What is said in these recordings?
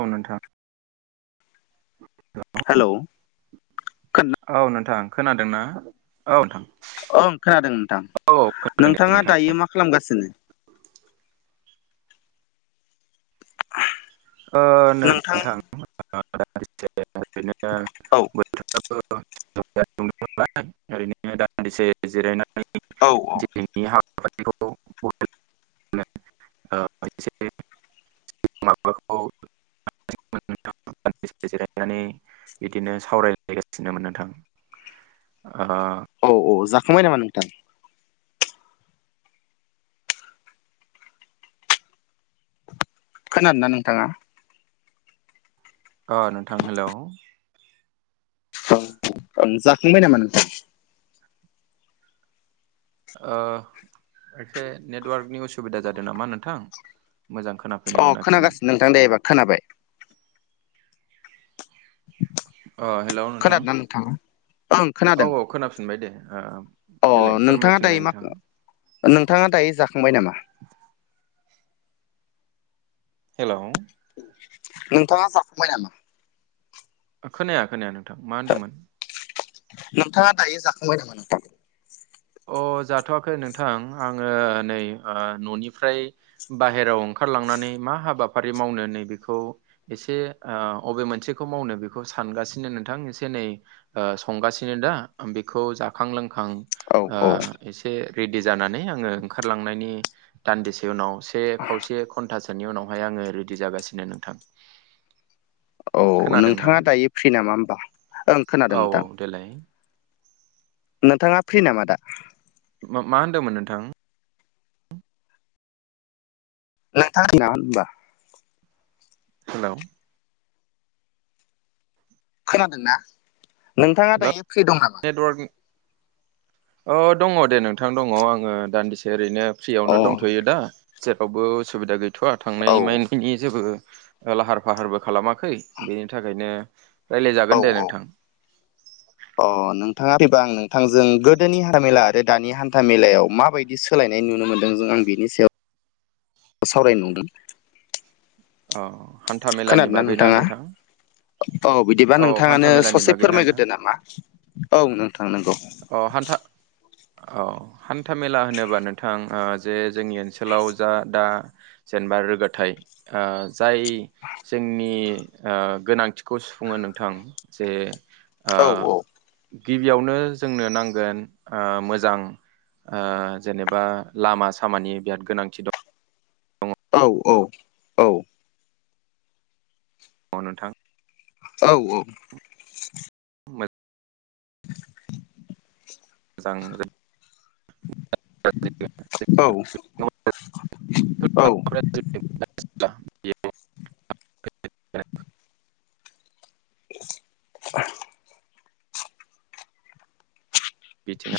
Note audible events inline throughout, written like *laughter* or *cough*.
औ नोंथां हेलौ खोनादों औ नोंथां खोनादोंना औ नोंथां ओं खोनादों नोंथां औ खोनादों दे नोंथाङा नोंथां दायो मा खालामगासिनो *inaudible* ओ नै नोंथां औ *unintelligible* *unintelligible* औ-औ दिनैनि हाबाफारिखौ *unintelligible* *unintelligible* जिरायनानै बिदिनो सावरायलायगासिनो नोथां *unintelligible* औ औ जाखांबाय नामा नोंथां। खोनादोंना नोंथाङा। अ नोंथां हेल'। औ जाखांबाय नामा नोंथां। ओ एसे नेटवार्कनि उसुबिदा जादों नामा नोंथां मोजां खोना अ खोनागासिनो नोंथां दे एबार खोनाबाय। अ हेल' नोंथां खोनादोंना नोंथाङा ओं खोनादों औ-औ खोनाफिनबाय दे ओ ओ। अ देलाय नोंथाङा फोरमायफिनलाय दायो मा नोंथां। नोंथाङा दायो जाखांबाय नामा। हेल'। नोंथाङा जाखांबाय नामा। खोनाया खोनाया नोंथां मा होनदोंमोन। नोंथाङा दायो जाखांबाय नामा नोंथां। अ जाथवाखै नोंथां आङो नै न'निफ्राय बाहेराव ओंखारलांनानै मा हाबाफारि मावनो नै बेखौ एसे अबे मोनसेखौ मावनो बेखौ सानगासिनो नोंथां एसे नै संगासिनो दा बेखौ जाखां लोंखां औ औ ओ एसे रेडि जानानै आङो ओंखारलांनायनि दान्दिसे उनाव से खावसे घन्टासोनि उनावहाय आङो रेडि जागासिनो नोंथां। औ नोंथाङा दायो फ्रि नामा होमबा। ओं खोनादों नोंथां औ-औ देलाय। नोंथाङा फ्रि नामा दा। मा-मा होन्दोंमोन नोंथां। नोंथां होनमबा हेल। खोनादों ना। हेल नेटवर्क। अ दङ दे नोंथां दङ आङो दान्दिसे ओरैनो। अ फ्रियावनो दंथयो दा जेरावबो उसुबिदा गैथवा औ थांनाय माइ नि जेबो लाहार फाहारबो खालामाखै बेनि थाखायनो औ रायज्लायजागोन दे औ नोंथां। अ नोंथाङा फ्रिबा आं नोंथांजों गोदोनि हान्थामेला आरो दानि हान्था मेलायाव माबायदि बिदि सोलायनाय नुनो मोन्दों जों बिनि सायाव सावरायनो नंदों। अ हान्था मेलानि खोनादोंना बागैना नोंथाङा नोंथां? औ बिदिबा औ हान्था नोंथाङानो मेलानि ससे बागैना नोंथां फोरमायग्रोदो नामा? औ नोंथां नंगौ। अ हान्था औ हान्था मेला होनोबा नोंथां ओ जे जोंनि ओनसोलाव जा दा जेनेबा रोगाथाइ ओ जाय जोंनि ओ गोनांथिखौ सुफुंङो नोंथां जे ओ औ औ गिबियावनो जोंनो नांगोन ओ मोजां ओ जेनेबा लामा सामानि बिराद गोनांथि दं। औ औ औ। अ नोंथां। औ औ। *unintelligible* जांजोम। औ औ। *unintelligible* ब *unintelligible* बिथिंङा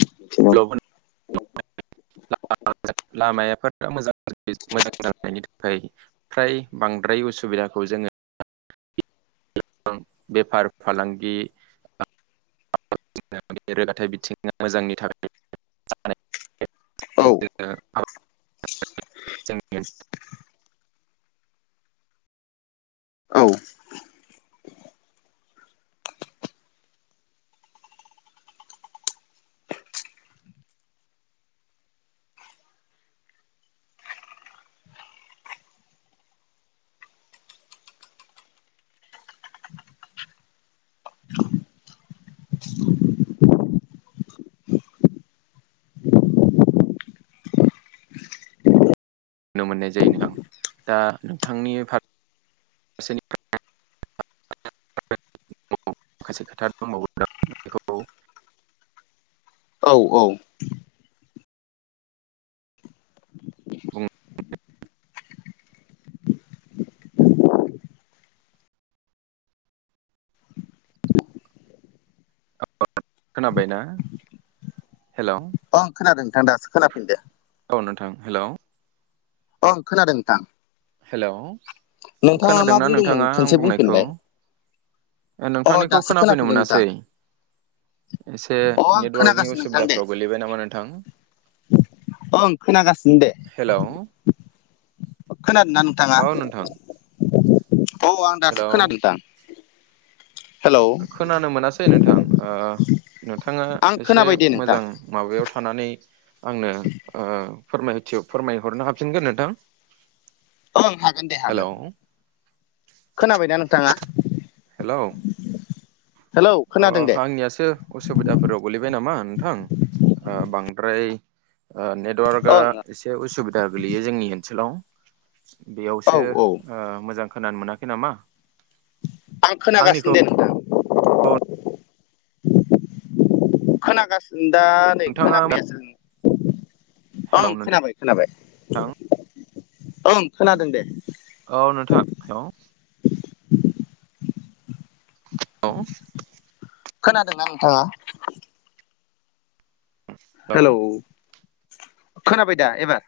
*unintelligible* लामायापाता *unintelligible* मोजां जानायनि थाखाय। फ्राय बांद्राय उसुबिदाखौ जोंङो ओं बेफार फालांगि *unintelligible* औ *unintelligible* *unintelligible* औ। नो मोननाय जायो नोंथां। दा नोंथांनि फा *unintelligible* *unintelligible* औ औ। *unintelligible* खोनाबाय ना? हेलौ ओं खोनादों नोंथां दासोखोनाफिनदो। औ नोंथां, हेलौ अं खोनादों नोंथां। हेलौ नोंथाङा मा खोनादोंना बुंदोंमोन नोंथाङा आं खनसे बुंनायखौ? बुंफिनलाय ओ अ नोंथांनिखौ दासो खोनाफैनो खोनाफैदों नोंथां मोनासै। एसे अ आं नेटवार्कनि खोनागासिनो नोंथां दे उसुबिदाफ्राव गोलैबाय नामा नोंथां? ओं खोनागासिनो दे। हेलौ खोनादों ना नोंथांङा? औ नोंथां औ आं दासो हेलौ खोनादोंदां। हेलौ खोनानो मोनासै नोंथां। ओ नोंथाङा आं एसे खोनाबाय दे नोंथां मोजां माबायाव थानानै आंनो ओ फोरमायथि फोरमायहरनो हाफिनगोन नोंथां? ओं हागोन दे हेलौ हागोन। खोनाबाय ना नोंथाङा? हेलौ हेलौ अ खोनादों दे आंनियासो उसुबिदाफोराव गोलैबाय नामा नोंथां? ओ बांद्राय ओ नेटवार्कआ ओं एसे उसुबिदा गोलैयो जोंनि ओनसोलाव। औ बेयावसो औ ओ मोजां खोनानो मोनाखै नामा? आं खोनागासिनो आंनिखौ दे नोंथां। खोनागासिनो दा नै नोंथाङा खोनाफैयासै। हेलौ ओं नोंथां खोनाबाय खोनाबाय ओं खोनादों दे। औ नोंथां हे लौ खोनादोंना नोंथांङा? औ हेलौ खोनाबाय दा एबार।